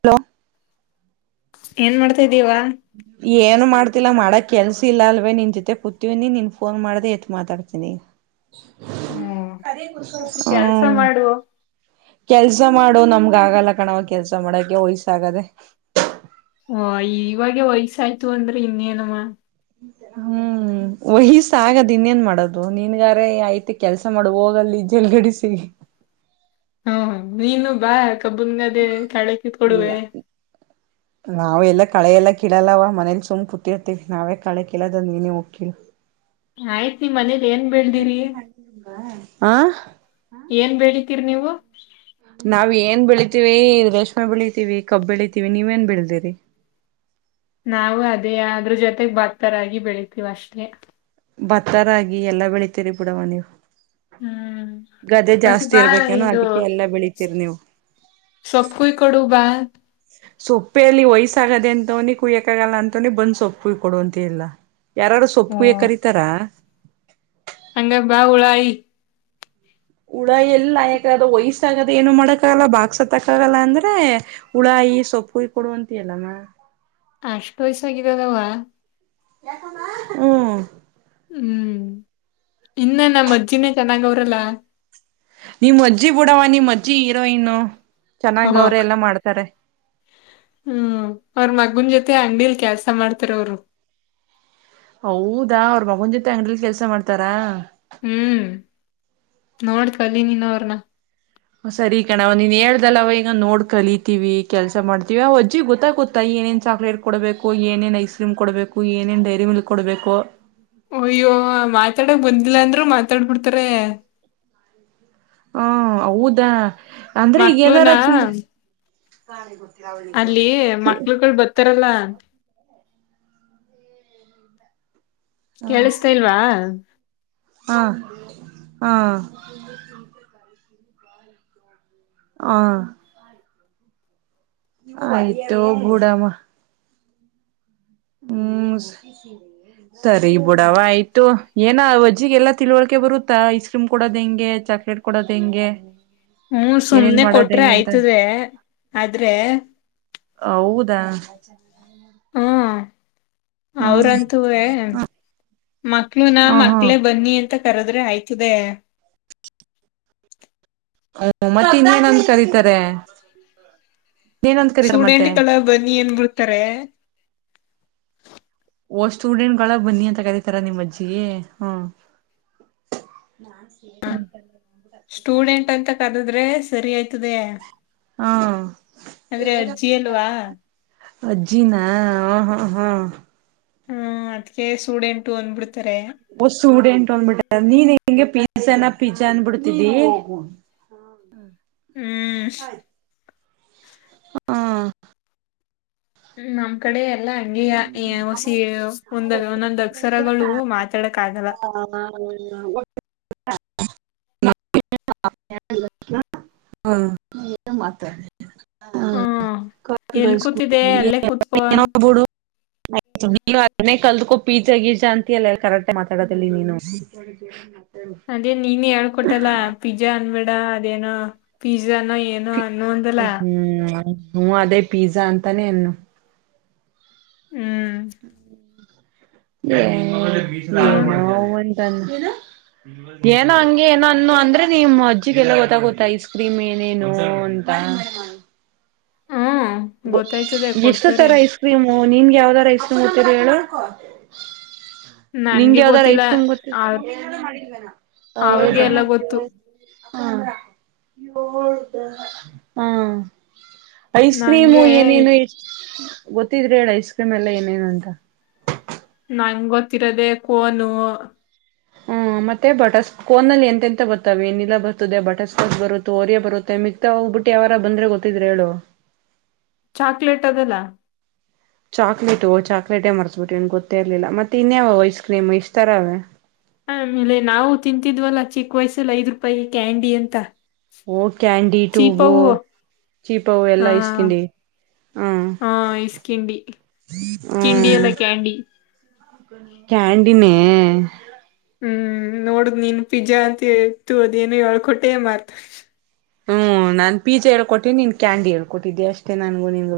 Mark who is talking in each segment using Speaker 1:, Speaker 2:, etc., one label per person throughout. Speaker 1: Hello
Speaker 2: ಏನ್ ಮಾಡ್ತಾ್ದೀವಾ
Speaker 1: ಏನು ಮಾಡ್ತಿಲ್ಲಾ ಮಾಡಕ್ ಕೆಲ್ಸ ಇಲ್ಲ ಅಲ್ವೇ ನಿನ್ ಜೊತೆ ಕೂತವನಿ ನೀನ್ ಫೋನ್ ಮಾಡ್ದ ಎತ್ ಮಾತಾಡ್ತೀನಿ
Speaker 2: ಹ್ಮ್
Speaker 1: ಹ್ ಕೆಲ್ಸ ಕೆಲ್ಸ ಮಾಡು ನಮ್ಗ ಆಗಲ್ಲ ಕಣವ ಕೆಲ್ಸ ಮಾಡಕ ವಯ್ಸ ಆಾಗದೆ
Speaker 2: ಹ ಇವಾಗೆ ವಯ್ಸಾಯ್ತು ಅಂದ್ರೆ ಇನ್ನೇನಮ್ಮ
Speaker 1: ಹ್ಮ್ ವಯ್ಸ ಆಗದ್ ಇನ್ನೇನ್ ಮಾಡೋದು ನೀನ್ಗಾರ ಐ್ತಿ ಕೆಲ್ಸ ಮಾಡ ಹೋಗಲ್ಲಿ ಜಲ್ಗಡಿಸಿ
Speaker 2: ಹ್ಮ ನೀನು ಬಾ ಕಬ್ಬುನ್ಗದೇ ಕಾಳ ಕತ್ ಕೊಡುವೆ
Speaker 1: ಇಲ್ಲ ಕಳೆಲ್ಲ ಕೀಳಲ್ಲವ ಮನೇಲಿ ಸುಮ್ ಕೂತಿಿರ್ತೀವಿ ನಾವೇ ಕಳೆ ಕಿಳದ ನೀನ ಹೋಗ್ ಕೀ
Speaker 2: ಆಯ್ತ್ ಮನೇಲಿ ಏನ್ ಬೆಳ್ದಿರಿ
Speaker 1: ಆ
Speaker 2: ಏನ್ ಬೆಡಿತೀರಿ ನೀವು
Speaker 1: ನಾವ್ ಏನ್ ಬೆಳಿತೀವಿ ರೇಷ್ಮೆ ಬೆಳಿತೀವಿ ಕಬ್ ಬೆಳಿತೀವಿ ನೀವ ಏನ್ ಬೆಳದಿರಿ
Speaker 2: ನಾಾವವು ಅದೇ ಅ್ರ ಜೊತೆಗ್ ಭಕ್ತರಾಗಿ ಬೆಳತಿೀವಿ ಅಷ್ಟೇ
Speaker 1: ಭತ್ತಾರಗಿ ಎಲ್ಲಾ ಬೆಳಿತೀರಿ ಬಿಡವ ನೀವು
Speaker 2: ಹ್ಮ್
Speaker 1: ಗದೆೆ
Speaker 2: ಹೊಸಿ
Speaker 1: ಜಾಸ್ತಿ
Speaker 2: ಬಾ
Speaker 1: ಇರ್ಬೇಕೇನೋ ಅದಕ್ಕೆ ಎಲ್ಲ ಬೆಳತಿೀರಿ ನೀವು
Speaker 2: ಸಬು ಕೈ ಕೊಡುಬಾ
Speaker 1: ಸೊಪ್ಪೆ ಅಲ್ಲಿ ವಯಸ್ಸಾಗದೆ ಅಂತವನಿ ಕುಯ್ಯಕಾಗಲ್ಲ ಅಂತವನಿ ಬಂದ್ ಸೊಪ್ಪು ಕೊಡುವಂತ ಇಲ್ಲ ಯಾರಾರು ಸೊಪ್ಪು ಕಯ ಕರೀತಾರಾ
Speaker 2: ಅಂಗ ಬಾವುಳಾಯಿ
Speaker 1: ಹುಳ ಎಲ್ಲ ಯಾಕ್ರ ವಯ್ಸ ಆಗದ ಏನು ಮಾಡಕ್ಕಾಗಲ್ಲ ಬಾಾಗಸತ್ತಕ್ಕ ಆಗಲ್ಲ ಅಂದ್ರೆ ಹುಳ ಕೈ ಸೊಪ್ಪ ಹ ಕೊಡುವಂತ ಅಲ್ಲಮ್ಮ
Speaker 2: ಅಷ್ಟ್ ವಯಸ್ಾಗಿದ್ದದವಾ
Speaker 1: ಹ್ಮ್
Speaker 2: ಹ್ಮ್ ಇನ್ನ ನ ಅಜ್ಜಿನೇ ಚೆನ್ನಾಗ ಅವ್ರಲ್ಲ
Speaker 1: ನಿಮ್ಮ್ ಅಜ್ಜಿ ಬಿಡವ ನಿಮ್ಮ್ ಅಜ್ಜಿ ಹೀರೋಯನು ಚೆನ್ನಾಗ
Speaker 2: ಓಹೋ
Speaker 1: ಅವ್ರೆ ಎಲ್ಲಾ ಮಾಡ್ತಾರೆ
Speaker 2: ಹ್ಮ್ ಅವ್ರ ಮಗನ್ ಜೊತೆ ಅಂಗೀಲ್ ಕೆಲ್ಸ ಮಾಡ್ತಾರ ಅವರು
Speaker 1: ಹೌದಾ ಅವ್ರ ಮಗನ ಜೊತೆ ಅಂಗಡಿಯಲಿ ಕೆಲ್ಸ ಮಾಡ್ತಾರಾ
Speaker 2: ಹ್ಮ್ ನೋಡ್ತಲ ನೀನ್ನವ್ರನ.
Speaker 1: ಸರಿ ಕಣ ಅವ ನೀನ್ ಹೇಳ್ದಲ್ಲ ಅವ ಈಗ ನೋಡ್ ಕಲಿತೀವಿ ಕೆಲ್ಸ ಮಾಡ್ತೀವಿ ಅವ ಅಜ್ಜಿ ಗೊತ್ತಾ ಗೊತ್ತಾ ಈ ಏನೇನ್ ಚಾಕ್ಲೇಟ್ ಕೊಡ್ಬೇಕು ಏನೇನ್ ಐಸ್ ಕ್ರೀಮ್ ಕೊಡ್ಬೇಕು ಏನೇನ್ ಡೈರಿ ಮಲ್ ಕೊಡ್ಬೇಕು
Speaker 2: ಅಯ್ಯೋ ಮಾತಾಡಕ್ ಬಂದಿಲ್ಲ ಅಂದ್ರು ಮಾತಾಡ್ಬಿಡ್ತಾರೆ
Speaker 1: ಹಾ ಹೌದಾ ಅಂದ್ರೆ ಈಗ ಏನಾರ
Speaker 2: ಮಕ್ಳುನ
Speaker 1: ಚ
Speaker 2: ಅಲ್ಲಿ ಮಕ್ಳುಗಳು ಬರ್ತಾರಲ್ಲ. ಕೇಳಿಸತಾ
Speaker 1: ಹಾ
Speaker 2: ಇಲ್ವಾ.
Speaker 1: ಹಾ ಹಾ ಹ ಆಯ್ತು ಬೂಡಮ್ಮ. ಮ್ಮಸ್ ಸರಿ ಬಿುಡವ ಆಯ್ತು ಏನ ವಜ್ಜಿಗೆ ಎಲ್ಲಾ ತಿಳವಳ್ಕೆ ಬರುತ್ತಾ ಐಸ್ ಕ್ರೀಮ್ ಕೊಡೋದ ಹೆಂಗೆ ಚಾಕ್ಲೇಟ್ಟ್ ಕೊಡೋದು ಹೆಂಗೆ
Speaker 2: ಹ್ಮ್
Speaker 1: ಏನೇನ್
Speaker 2: ಸುಮ್ನೆ
Speaker 1: ಮಾಡೋದ್
Speaker 2: ಕೊಟ್ರೆ
Speaker 1: ಹೆಂಗೆ ಅಂತ
Speaker 2: ಆಯ್ತದ ಆದ್ರೆ
Speaker 1: ಹೌದಾ.
Speaker 2: ಹಾರ್ [unintelligible]
Speaker 1: ಹ್ಮ್
Speaker 2: ಅವ್ರಂತೂ ಮಕ್ಳು ನ
Speaker 1: ಹ ಹಾ
Speaker 2: ಮಕ್ಳೇ ಬನ್ನಿ ಅಂತ ಕರದ ಆದ್ರೆ ಆಯ್ತದೆ
Speaker 1: ಹ್ಮ ಮತ್ತೆ ಇನ್ನೇನಂದ ಕರೀತಾರೆ [unintelligible] ಕರೀತಾರೆ ಮತ್ತೆ
Speaker 2: ಸ್ಟೂಡೆಂಟ್ಗಳ ಬನ್ನಿ ಏನ್ ಬಿಿಡ್ತಾರೆ
Speaker 1: ಓ್ಟುಡೆಂಟ್ಗಳ ಬನ್ನಿ ಅಂತ ಕರಿಿತಾರ ನಿಮ್ಮ್ ಅಜ್ಜಿಿಗೆ ಹ ನಾ ಸ ಸ [inaudible]
Speaker 2: ಅಂದ್ರೆ ಸರಿ ಆಯ್ತದ
Speaker 1: ಹಾ-
Speaker 2: ಅಲ್ವಾ
Speaker 1: ಅಜ್ಜಿಿನ ಹ ಹಾ ಹಾ
Speaker 2: ಹ್ಮ ಅದ್ಕ ಸೂಡೆಂಟು ಅಂದ್ಬಿಡ್ತ
Speaker 1: ಒ ಸ್ಟೂಡೆಂಟ್ ನೀನ್ ಹೆಂಗೆ ಪಿಜ್ಜಾನ ಪಿಜ್ಜಾ ಅನ್ಬಿಡ್ತಿದ್ದಿ
Speaker 2: ಹ್ಮ್
Speaker 1: ಹಾ-
Speaker 2: ನಮ್ ಕಡೆ ಎಲ್ಲಾ ಅಂಗಗೆ ಹಸಿ ಒಂದ ಒಂದೊಂದ್ ಅಕ್ಷರಗಳು ಮಾ
Speaker 1: ಹ ಒ [unintelligible] [unintelligible]
Speaker 2: ಹ್ಮ ಎಲ್ ಕೂತಿದೆ
Speaker 1: ನೀ
Speaker 2: ಅಲ್ಲೇ ಕೂತ್ಕೋ
Speaker 1: ಅದನೇ ಕಲ್ದಕೊಿಚೆಗೀಜಾ ಅಂತಿ ಅಲ್ಲ ಎ ಕರೆಕ್ಟ್ ಮಾತಾಡೋದಲ್ಲಿ ನೀನು
Speaker 2: ಅದೇ ನೀನ್ ಹೇಳ್ಕೊಟಲ್ಲ ಪಿಜ್ಜಾ ಅನ್ಬೇಡ ಅದೇನ ಪ ನಿಜಾನ ಏನೋ ಅನ್ನೋ ಅಂದಲ್ಲ
Speaker 1: ಹೂೂ ಅದೇ ಪಿಜಾ ಅಂತಾನೇ ಇನ್ನು
Speaker 2: ಹ್ಮ್
Speaker 1: ನ [unintelligible]
Speaker 2: ನೋಡು
Speaker 1: ಏನ ಹಂಗೆ ಏನ ಅನ್ನ ಅಂದ್ರೆ ನಿಮ್ ಅಜ್ಜಿಗೆಲ್ಲ ಗೊತ್ತಾಗುತ್ತೆ ಐಸ್ ಕ್ರೀಮ್ ಏನೇನು ಅಂತ
Speaker 2: [inaudible] ಹ್ಮ್ ಗೊತ್ತಾಯ್ತದೆ
Speaker 1: ಎಷ್ಟು ತರ
Speaker 2: ಕೊಡ್ತಾರೆ
Speaker 1: ಐಸ್ ಕ್ರೀಮು ಹ ನಿಮಗೆ ಯಾವ್ದ ರೈಸ್ ಬತೀರಿ ಹೇಳು
Speaker 2: ನನ್ಗೆ
Speaker 1: ನಿಂಗೆ ಯಾವ್ದಾರ
Speaker 2: ಗೊತ್ತಿಲ್ಲ
Speaker 1: ಐಸ್ ಕ್ರೀಮ್ ಗೊತ್ತ
Speaker 2: ಅವ್ರ
Speaker 1: ಹ್ಮ
Speaker 2: ಅವ್ರಗೆ ಎಲ್ಲ ಗೊತ್ತು
Speaker 1: ಹ್ಮ್ ಐಸ್ ಕ್ರೀಮು
Speaker 2: ನಂಗೆ
Speaker 1: ಏನೇನು ಗೊತ್ತಿದ್ರಿ ಹೇಳ ಐಸ್ ಕ್ರೀಮ್ ಎಲ್ಲ ಏನೇನು ಅಂತ
Speaker 2: ನಂ ಗೊತ್ತಿರೋದೆ ಕೋನು
Speaker 1: ಹ್ಮ್ ಮತ್ತೆ ಬರ್ ಕೋನಲ್ಲಿ ಎಂತೆ ಎಂತ ಬರ್ತಾವೆ ನೀಲ್ಲಾ ಬರ್ತದೆ ಬಟರ್ ಸ್ಕಾಕ್ ಬರುತ್ತೆ ಒರಿಯ ಬರುತ್ತೆ ಮಿಗ್ತಾ ಬುಟ್ಟಿ ಯ ಅವಾರ ಬಂದ್ರೆ ಗೊತ್ತಿದ್ರೆ ಹೇಳು
Speaker 2: ಚಾಕ್ಲೇಟ್ ಅದೆಲ್ಲ
Speaker 1: ಚಾಕ್ಲೇಟ ಚಾಕ್ಲೇಟೇ ಮರ್ಸ್ಬಿಟ್ಟು ಏನ್ ಗೊತ್ತೇ ಇರ್ಲಿಲ್ಲ ಮತ್ತೆ ಇನ್ಯವ ಐಸ್ ಕ್ರೀಮ್ ಇಷ್ಟ್ತರ ಅವೇ
Speaker 2: ಆಮೇಲೆ ನಾವು ತಿಂತಿದ್ವಲ್ಲ ಚಿಕ್ಕ ವಯಸ್ಸಲ್ಲಿ ಐದ್ ರೂಪಾಯಿ ಕ್ಯಾಂಡಿ ಅಂತ
Speaker 1: ಓ ಕ್ಯಾಂಡಿ ಟೂಬು
Speaker 2: ಚೀಪವು
Speaker 1: ಚೀಪ
Speaker 2: ಹಾ
Speaker 1: ಎಲ್ಲಾ ಇಸ್ಕಂಡಿ ಹ್ಮ್
Speaker 2: ಹಾ ಇಸ್ಕಿಂಡಿ ಕಿಂಡಿ ಎಲ್ಲ ಕ್ಯಾಂಡಿ
Speaker 1: ಕ್ಯಾಂಡಿನ
Speaker 2: ಹ್ಮ್ ನೋಡ್ದ್ ನೀನ್ ಪಿಜ್ಜಾ ಅಂತ ಇೇಳ್ತು ಅದೇನು ಎಳ್ಕೊಟೆ ಮಾಡ್ತ
Speaker 1: ಹ್ಮ್ ನಾನ್ ಪೀಜ್ಜ ಹೇಳ್ಕೊಟ್ಟಿದ್ದಿನ್ ಕ್ಯಾಂಡಿ ಹೇಳ್ೊಟ್ಟಿದ್ದಿ ಅಷ್ಟೇ ನನ್ಗು ನಿನ್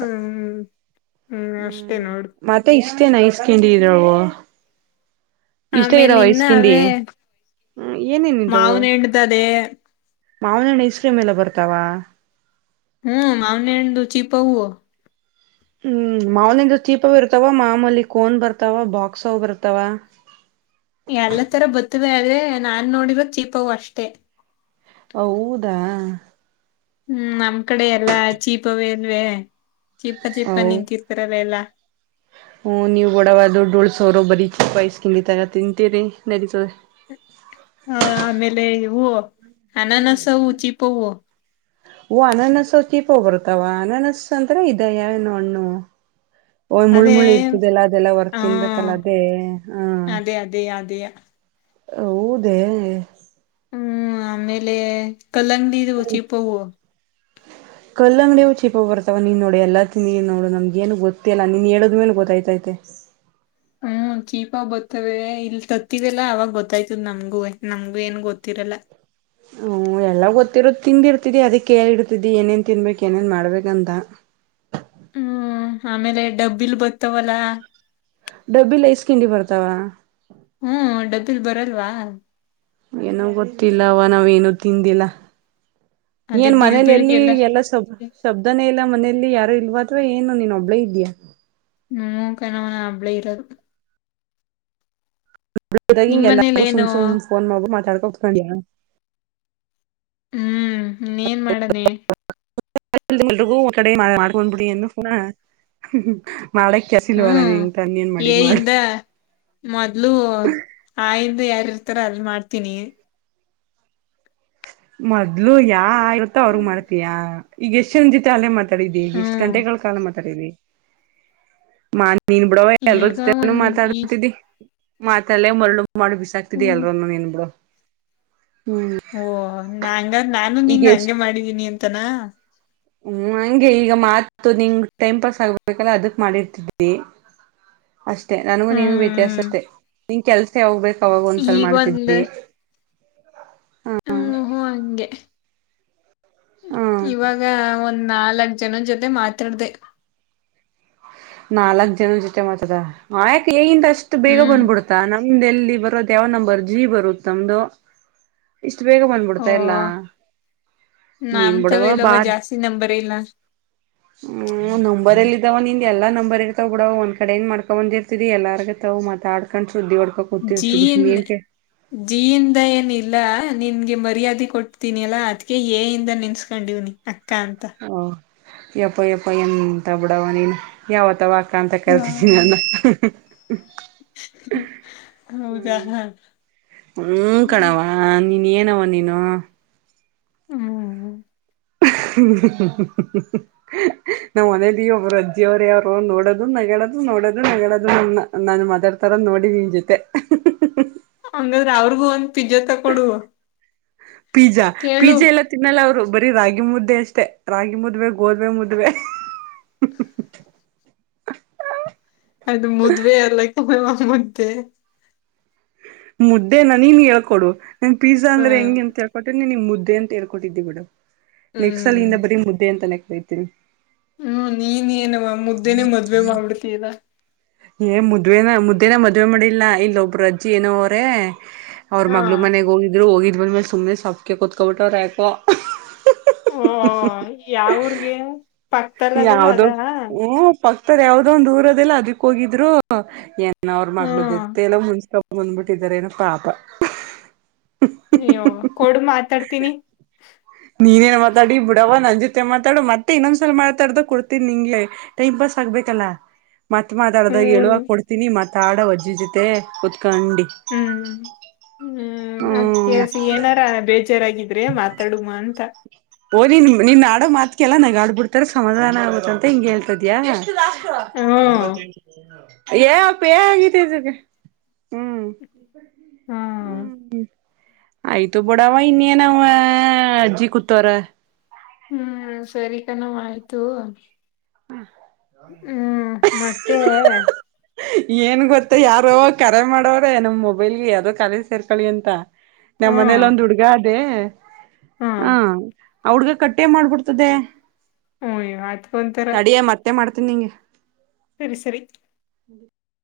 Speaker 2: ಹ್ಮ್ ಅಷ್ಟೇ
Speaker 1: ಹ್ಮ್
Speaker 2: ನೋಡು
Speaker 1: ಮತ್ತ ಇ ಇಷ್ಟೇನ್ ಐಸ್ ಕಿಂಡಿ ಇದ್ರ ಇಷ್ಟ
Speaker 2: ಆಮೇಲೆ
Speaker 1: ಇದಾವ ಐಸ್
Speaker 2: ಇನ್ನ
Speaker 1: ಕಿಂಡಿ
Speaker 2: ಅವೇ
Speaker 1: ಹ್ಮ ಏನೇನಿದ್ದವು
Speaker 2: ಮಾವನ ಹಣ್ಣ್ದದೆ
Speaker 1: ಮಾವನಹಣ್ಣ ಐಸ್ ಕ್ರೀಮ್ ಎಲ್ಲ ಬರ್ತಾವ
Speaker 2: ಹ್ಮ ಆನೆ ಎು ಚಿಪವು
Speaker 1: ಹ್ಮ್ ಮಾಮೂಲಿಿಂದ ದೀಪ ಇರ್ತಾವ ಮಾಮೂಲಿ ಕೋನ್ ಬರ್ತಾವ ಬಾಕ್ಸ್್ ಬರ್ತಾವ
Speaker 2: ಎಲ್ಲ ತರ ಬತ್ತವೆ ಆದ್ರೆ ನಾನ್ ನೋಡಿರೋ ಚೀಪವು ಅಷ್ಟೆ
Speaker 1: ಹೌದಾ
Speaker 2: ಹ್ಮ್ ನಮ್ ಕಡೆ ಎಲ್ಲಾ ಚೀಪವೇ ಅಲ್ವೆ ಚೀಪ ಚೀಪ್ಪ ನಿಂತಿರ್ತಾರಲ್ಲ ಎಲ್ಲಾ
Speaker 1: ಹ್ಮ್ ನೀವು ಗಡವಾದ ಡೋಳ್ಸ ಅವರು ಬರೀ ಚಿ ವಸ್ಕಿತರ ತಿಂತೀರಿ ನಡೀತದೆ
Speaker 2: ಹ ಆಮೇಲೆ ಹೂ ಅನಾನಸ ಹೂ ಚೀಪವು
Speaker 1: ಓ ಅನನಸ ಚೀಪ ಹೋಗ್ ಬರ್ತಾವ ಅನನಸ್ ಅಂದ್ರ ಇದ ಯ ನೋಣ್ಣು ಒಓ್ ಮುಳು
Speaker 2: ಅದೇ
Speaker 1: ಮುಳಿ ಇರ್ತದೆಲ್ಲ ಅದೆಲ್ಲ ಹೊರ್
Speaker 2: ಹಾ
Speaker 1: ತಿನ್ಬೇಕಕ್ಲ್ಲ ಅದೇ ಹಹ
Speaker 2: ಅದೇ ಅದೇ ಅದೇ
Speaker 1: ಹೌದ
Speaker 2: ಹ್ಮ್ ಆಮೇಲೆ ಕಲಂಗಡಿಿ ಚಿಪ ಹವು
Speaker 1: ಕಲ್ಲ ಅಂಗಡಿಯವು ಚೀಪ ಬರ್ತವ ನೀನ್ ನೋಡಿ ಎಲ್ಲ ತಿ ನೀ ನೋಡು ನಮ್ಗೇನು ಗೊತ್ತಿಲ್ಲ ನೀನ್ ಹೇಳೋಿದ್ ಮೇನ್ ಗೊತ್ತಾಯ್ತೈತೆ
Speaker 2: ಹ್ಮ್ ಚೀಪ ಬೊತ್ತತವೆ ಇಲ್ ತತ್ತಿದೆಲ್ಲ ಅವಾಗ ಗೊತ್ತಾಯ್ತದ ನಮ್ಗೂ ನಮ್ಗೂ ಏನ್ ಗೊತ್ತ ಇರಲ
Speaker 1: ಹ್ಮ್ ಎಲ್ಲ ಗೊತ್ತಿರೋ ತಿಂದಿರ್ತಿದಿ ಅದ ಕೇಳಿ ಇರ್ತಿದಿ ಏನೇನ್ ತಿನ್ಬೇಕಕ್ ಏನೇನ್ ಮಾಡ್ಬೇಕಂತ
Speaker 2: ಹ್ಮ ಆಮೇಲೆ ಡಬ್ಬಿಲ್ ಬ
Speaker 1: ಡಬ್ಬಿ ಲ ೈಸ್ ಕಿಂಡಿ ಬರ್ತಾವ
Speaker 2: ಹ್ಮ್ ಡಬ್ಬಲ್ ಬರಲ್ವಾ
Speaker 1: ಏನೋ ಗೊತ್ತಿಲ್ಲವ ನಾವ್ೇಏನೂ ತಿಂದಿಲ್ಲ
Speaker 2: ಅದೇ
Speaker 1: ಏನ್
Speaker 2: ಬಿಳ್
Speaker 1: ಮನಲಿ ಎಲ್ಲಿ
Speaker 2: ಬಿಳ್ಗೆಲ್ಲ
Speaker 1: ಎಲ್ಲ ಶ ಶಬ್ದಾನೇ ಇಲ್ಲ ಮನೆಯಲ್ಲಿ ಯ ಇಲ್ವಾಥವಾ ಏನು ನೀನ್ ಒಬ್ಬಳೇ ಇದ್ಯಾಾ
Speaker 2: ಹ್ಮ ಕ ನವನ ಹಬ್ಳೇ ಇರೋದು
Speaker 1: ನಿದಾಗ
Speaker 2: ನಿಮ್
Speaker 1: ಹಿಗೆ
Speaker 2: ಮನೇಲಿ
Speaker 1: ಎಲ್ಲರಿಗು ಸುಮ್
Speaker 2: ಏನು
Speaker 1: ಸು್ ಫೋನ್ ಮಾಡ್ಬ ಮಾತಾಡ್ಕೊ ಕುತ್ಕೊಂಡ
Speaker 2: ಹ್ಮ್ ನೀ ಏನ್ ಮಾಡಣ
Speaker 1: ಎಲ್ರಿಗೂ ಒ ಕಡೆ ಮಾಡ್ಕೊಂಡ್ಬಿಡಿ ಅ ಕಣ
Speaker 2: ಹ್ಮ್
Speaker 1: ಮಾಡು
Speaker 2: ಯಿಂದ ಮೊದ್ಲು ಆಯ ಯಾರ ಇರ್ತಾರ ಅಲ್ ಮಾಡ್ತೀನಿ
Speaker 1: ಮೊದ್ಲು ಯಾ ಇತ್ತ ಅವ್ರಗ್ ಮಾಡ್ತಯಾ ಈಗ ಎಷ್ಟ ಜನ್ ಜತೆ ಅಲ್ಲೇ ಮ ಮಾತಾಡೀಿ ಈ ಎಷ್ಟ
Speaker 2: ಹ್ಮ್
Speaker 1: ಗಂಟೆಗಳ ಕಾಲ ಮಾತಾಡೀವಿ ಮಾನ್ ನೀನ್ ಬಿಡವ ಎಲ್ರ
Speaker 2: ಈಗ
Speaker 1: ಜೊತೆನು
Speaker 2: ಒಂದ್ ಈ
Speaker 1: ಮಾತಾಡ್ತಿದ್ದಿ ಮಾತಲ್ಲೇ ಮರಳು ಮಾಡಿ ಬಿಸಾಕ್ತಿದ
Speaker 2: ಹ್ಮ್
Speaker 1: ಎಲ್ರನು ಏನ್ ಬಿಡು
Speaker 2: ಓ ನಂಗ ನಾನು ನಿಂಗ ಹಂಗೆ ಮಾಡಿದೀನಿ ಅಂತಾನ
Speaker 1: ಹ್ಮ ನಂಗೆ ಈಗ ಮಾತು ನಿಂಗ ಟೈಮ್ ಪಾಸ್ ಆಗ್ಬೇಕಲ್ಲ ಅದಕ್ ಮಾಡಿರ್ತಿದ್ಟಿ ಅಷ್ಟೆ ನನಗೂ ನೀನ್ಗೂ
Speaker 2: ಹ್ಮ್
Speaker 1: ವ್ಯತ್ಯಾಸ ಅೆ ನಿನ್ ಕೆಲಸ ಯಾವ್ ಬೇಕ ಅವಾಗ ಒಂದ್ಸಲ
Speaker 2: ಈಗ ಒಂದ್
Speaker 1: ಮಾಡ್ತಿದಿ
Speaker 2: ಹ್ಮ್ ಹ ಹಗೆ
Speaker 1: ಹ್ಮ್
Speaker 2: ಇವಾಗ ಒಂದ್ ನಾಲ್ಕ್ ಜನ ಜೊತೆ ಮಾತಾಡ್ದ
Speaker 1: ನಾಲ್ಕ್ ಜನ ಜೊತೆ ಮಾತ್ರದ ಆಯಾಕೆ ಹೇಗಿಂದ ಅಷ್ಟು ಬೇಗ
Speaker 2: ಹ್ಮ್
Speaker 1: ಬಂದ್ಬಿಡ್ತಾ ನಮ್ದೆ ಎಲ್ಲಿ ಬರೋದು ಯವ ನಂಬರ್ ಜಿ ಬರುತ್ತಮ್ದು ಇಷ್ಟ ಷ್ಟ ಬೇಗ
Speaker 2: ಓ
Speaker 1: ಬಂದ್ಬಿಡ್ತಾಲ್ಲ ನೀನ್
Speaker 2: ನಮ್ತವ
Speaker 1: ಬಿಡುವ
Speaker 2: ಇಲ್ಲವ
Speaker 1: ಬಾರ್
Speaker 2: ಜಾಸ್ತಿ ನಂಬರ್ ಇಲ್ಲ
Speaker 1: ಹ್ಮ್ ನಂಬರ್ ಎಲ್ಲ ಇದಾವ ನಿನ್ ಎಲ್ಲ ನಂಬರ್ ಇರ್ತಾವ ಬಿಡವ ಒಂದ ಕಡೆ ಏನ್ ಮಾಡ್ಕೊ ಬಂದಿರ್ತತಿ ಎಲ್ಲಾರ್ಗತಾವ್ ಮಾತಾಡ್ಕೊಂಡ
Speaker 2: ಜೀನ್ ಜೀಿಯಿಂದ ಏನಿಲ್ಲ ನಿನ್ಗೆ ಮರ್ಯಾದೆ ಕೊಡ್ತೀನಿ ಅಲ್ಲಾ ಅದ್ಕ ಏಯಿಂದ ನೆನ್ಸ್ಕೊಂಡಿವ್ನಿ ಅಂತ
Speaker 1: ಓ ಯಪ್ಪ ಯಪ್ಪ ಎಂತ ಬಡಾವ ನೀನು ಯಾವತ್ತವಾ [unintelligible] [unintelligible] ಯತು ಕಲ್ತಿದಿ
Speaker 2: ಹ್ಮ
Speaker 1: [unintelligible]
Speaker 2: ಹೌದಾ
Speaker 1: ಹ್ಮ
Speaker 2: ಹಾ
Speaker 1: ಹ್ಮ ಕಣಾವ ನೀ ಏನವ ನೀನು
Speaker 2: ಹ್ಮ್
Speaker 1: [unintelligible] ನಮ್ ಮನೇಲಿ ಒಬ್ಬರು ಅಜ್ಜಿಯ ಅವರು ಯಾರು ನೋಡೋದು ನ [unintelligible] [unintelligible] ನಗಳೋದು ನೋಡೋದು ನೆಗಳೋದು ನನ್ನ ನಾನು ಮದರ ಥರ ನೋಡಿ ನೀನ್ ಜೊತೆ
Speaker 2: ಹಂಗಾದ್ರೆ ಅವ್ರಿಗೂ ಒಂದ್ ಪಿಜ್ಜಾ ತಕೊಡುವ
Speaker 1: ಪೀಜಾ ಪಿಜ್ಜ ಎಲ್ಲ ತಿನ್ನಲ್ಲ ಅವ್ರು ಬರಿ ರಾಗಿ ಮುದ್ದೆ ಅಷ್ಟೇ ರಾಗಿ ಮುದ್ವೆ ಗೋದ್ವೆೆ ಮುದ್ವೆ
Speaker 2: ಅದು ಮುದುವ ಎಲ್ಲ ಮುದ್ದೆ
Speaker 1: ಮುದ್ದೆನ ನೀನ್ ಹೇಳ್ಕೊಡು ನನ್ ಪಿಜ್ಯ
Speaker 2: ಹ
Speaker 1: ಅಂದ್ರೆ ಹೆಂಗಗೆ ಅಂತ ಹೇಳ್ಕೊಟ್ರೆ ನೀ ಮುದ್ದ ಮುದ್ದೆ ಅಂತ ಹೇಳ್ಕೊಟ್ಟಿದ್ದ್ವಿ ಬಿಡ
Speaker 2: ಹ್ಮ್
Speaker 1: ನೆಕ್ಸ್ಸಲ್ ಇಂದ ಬರೀ ಮುದ್ದೆ ಅಂತೆತಾ ಇದತೀನಿ
Speaker 2: ಹ್ಮ್ ನೀನ್ಯ ಏನವ ಮುದ್ದೇನೆ ಮದ್ವೆ ಮಾಡ್ತೀರಾ
Speaker 1: ಏ ಮುದ್ವೆೇನ ಮುದ್ದೇನ ಮದ್ವೆ ಮಾಡಿಲ್ಲಾ ಇಲ್ಲ ಒಬ್ರು ಅಜ್ಜಿ ಏನೋ ಅವ್ರೇ ಅವ್ರ
Speaker 2: ಹಾ
Speaker 1: ಮಗಳು ಮನೆಗ್ ಹೋಗಿದ್ರು ಹೋಗಿದ್ ಬಂದ್ಮೇಲೆ ಸುಮ್ನೆ ಸೊಪ್ಪಕ ಕುೂತ್ಕೊಬಿಟ್ಟ ಅವ್ರು ಯಾಕೋ
Speaker 2: ಹ್ಮ ಯಾವೂರಿಗೆ
Speaker 1: ಯಾವ್ದೋ ಹ್ಮ ಪ [unintelligible] [unintelligible] ಆತರ್ ಯಾವದೋಂದಂದು ದೂರದಲ್ಲ ಅದಕ್ಕ ಹೋಗಿದ್ರು ಏನ್ ಅವರು
Speaker 2: ಹ್ಮ್
Speaker 1: ಮಗ್ಳದತ್ತ ಎಲ್ಲ ಮುನಿಸಿಕೊಂಡು ಬಿಟ್ಟರೆ ಬಂದ್ಬಿಟ್ಟಿದಾರೆನೊ ಪಾಪ
Speaker 2: ಅಯ್ಯೋ ಕೊಡು ಮಾತಾಡ್ತೀನಿ
Speaker 1: ನೀನ್ಯ ಯನ್ ಮಾತಾಡಿ ಬಿಡವ ನನ್ ಜೊತೆ ಮಾತಾಡು ಮತ್ತೆ ಇನ್ನೊಂದ್ಸಲ ಮಾತಾಡ್ದಗ ಕೊಡ್ತನಿ ನಿಂಗೆ ಟೈಮ್ ಪಾಸ್ ಆಬೇಕಲ್ಲ ಮತ್ ಮಾತಾಡದಾಗ
Speaker 2: ಹ್ಮ್
Speaker 1: ಎಳುವಾಗ ಕೊಡ್ತೀನಿ ಮಾತಾಡು ಅಜ್ಜಿ ಜೊತೆ ಕುತ್ಕಂಡಿ
Speaker 2: ಹ್ಮ್ ಹ್ಮ್ ಅದ
Speaker 1: ಹ್ಮ್
Speaker 2: ಕೆಲ್ಸಿ ಏನಾರ ಬೇಜಾರಾಗಿದ ಆದ್ರೆ ಮಾತಾಡುವ ಅಂತ
Speaker 1: ಓ ನೀನ್ ನಿನ್ ಆಡೋ ಮಾತ್ಕಲ್ಲ ನಾಗಾಡಬಿಡ್ತಾರೆ ಸಮಾಧಾನ ಆಗುತ್ತ ಅಂತ ಹಿಂಗೆ ಹೇಳ್ತದ್ಯಾ
Speaker 2: ಹ್ಮ್
Speaker 1: ಏ ಪೇ ಆಗಿದೆಕ್ಕೆ ಹ್ಮ್
Speaker 2: ಹ್ಮ್
Speaker 1: ಹ್ಮ ಆಯ್ತು ಬಡವಾ ಇನ್ನ ನ ಅಜ್ಜಿ ಕು [unintelligible] [unintelligible] ತರ
Speaker 2: ಹ್ಮ್ ಸರಿ ಕಣಮ್ಮ್ ಆಯ್ತು
Speaker 1: ಹ್ಮ [unintelligible]
Speaker 2: ಹ್ಮ್ ಮತ್ತೆ
Speaker 1: ಏನ್ ಗೊತ್ತ ಯಾರೋ ಕರೆ ಮಾಡವ್ರೆ ನಮ್ ಮೊಬೈಲ್ಗೆ ಯಾವ್ದೋ ಕರೆ ಸೇರ್ಕಳಿ ಅಂತ ನಮ್ಮ್ ಮನೇಲಿ
Speaker 2: ಹ್ಮ
Speaker 1: ಒಂದು ಹುಡ್ಗ ಅದೇ
Speaker 2: ಹ್ಮ
Speaker 1: ಹಾ [unintelligible] ಅವಡ್ಗ ಕಟ್ಟೆ ಮಾಡ್ಬಿಡ್ತದೆ
Speaker 2: ಓಯ ಆಯ್ತ
Speaker 1: ತಡಿಯ ಮತ್ತೆ ಮಾಡ್ತೀನಿ ನಿಂಗೆ
Speaker 2: ಸರಿ ಸರಿ
Speaker 1: ಮುಡಿ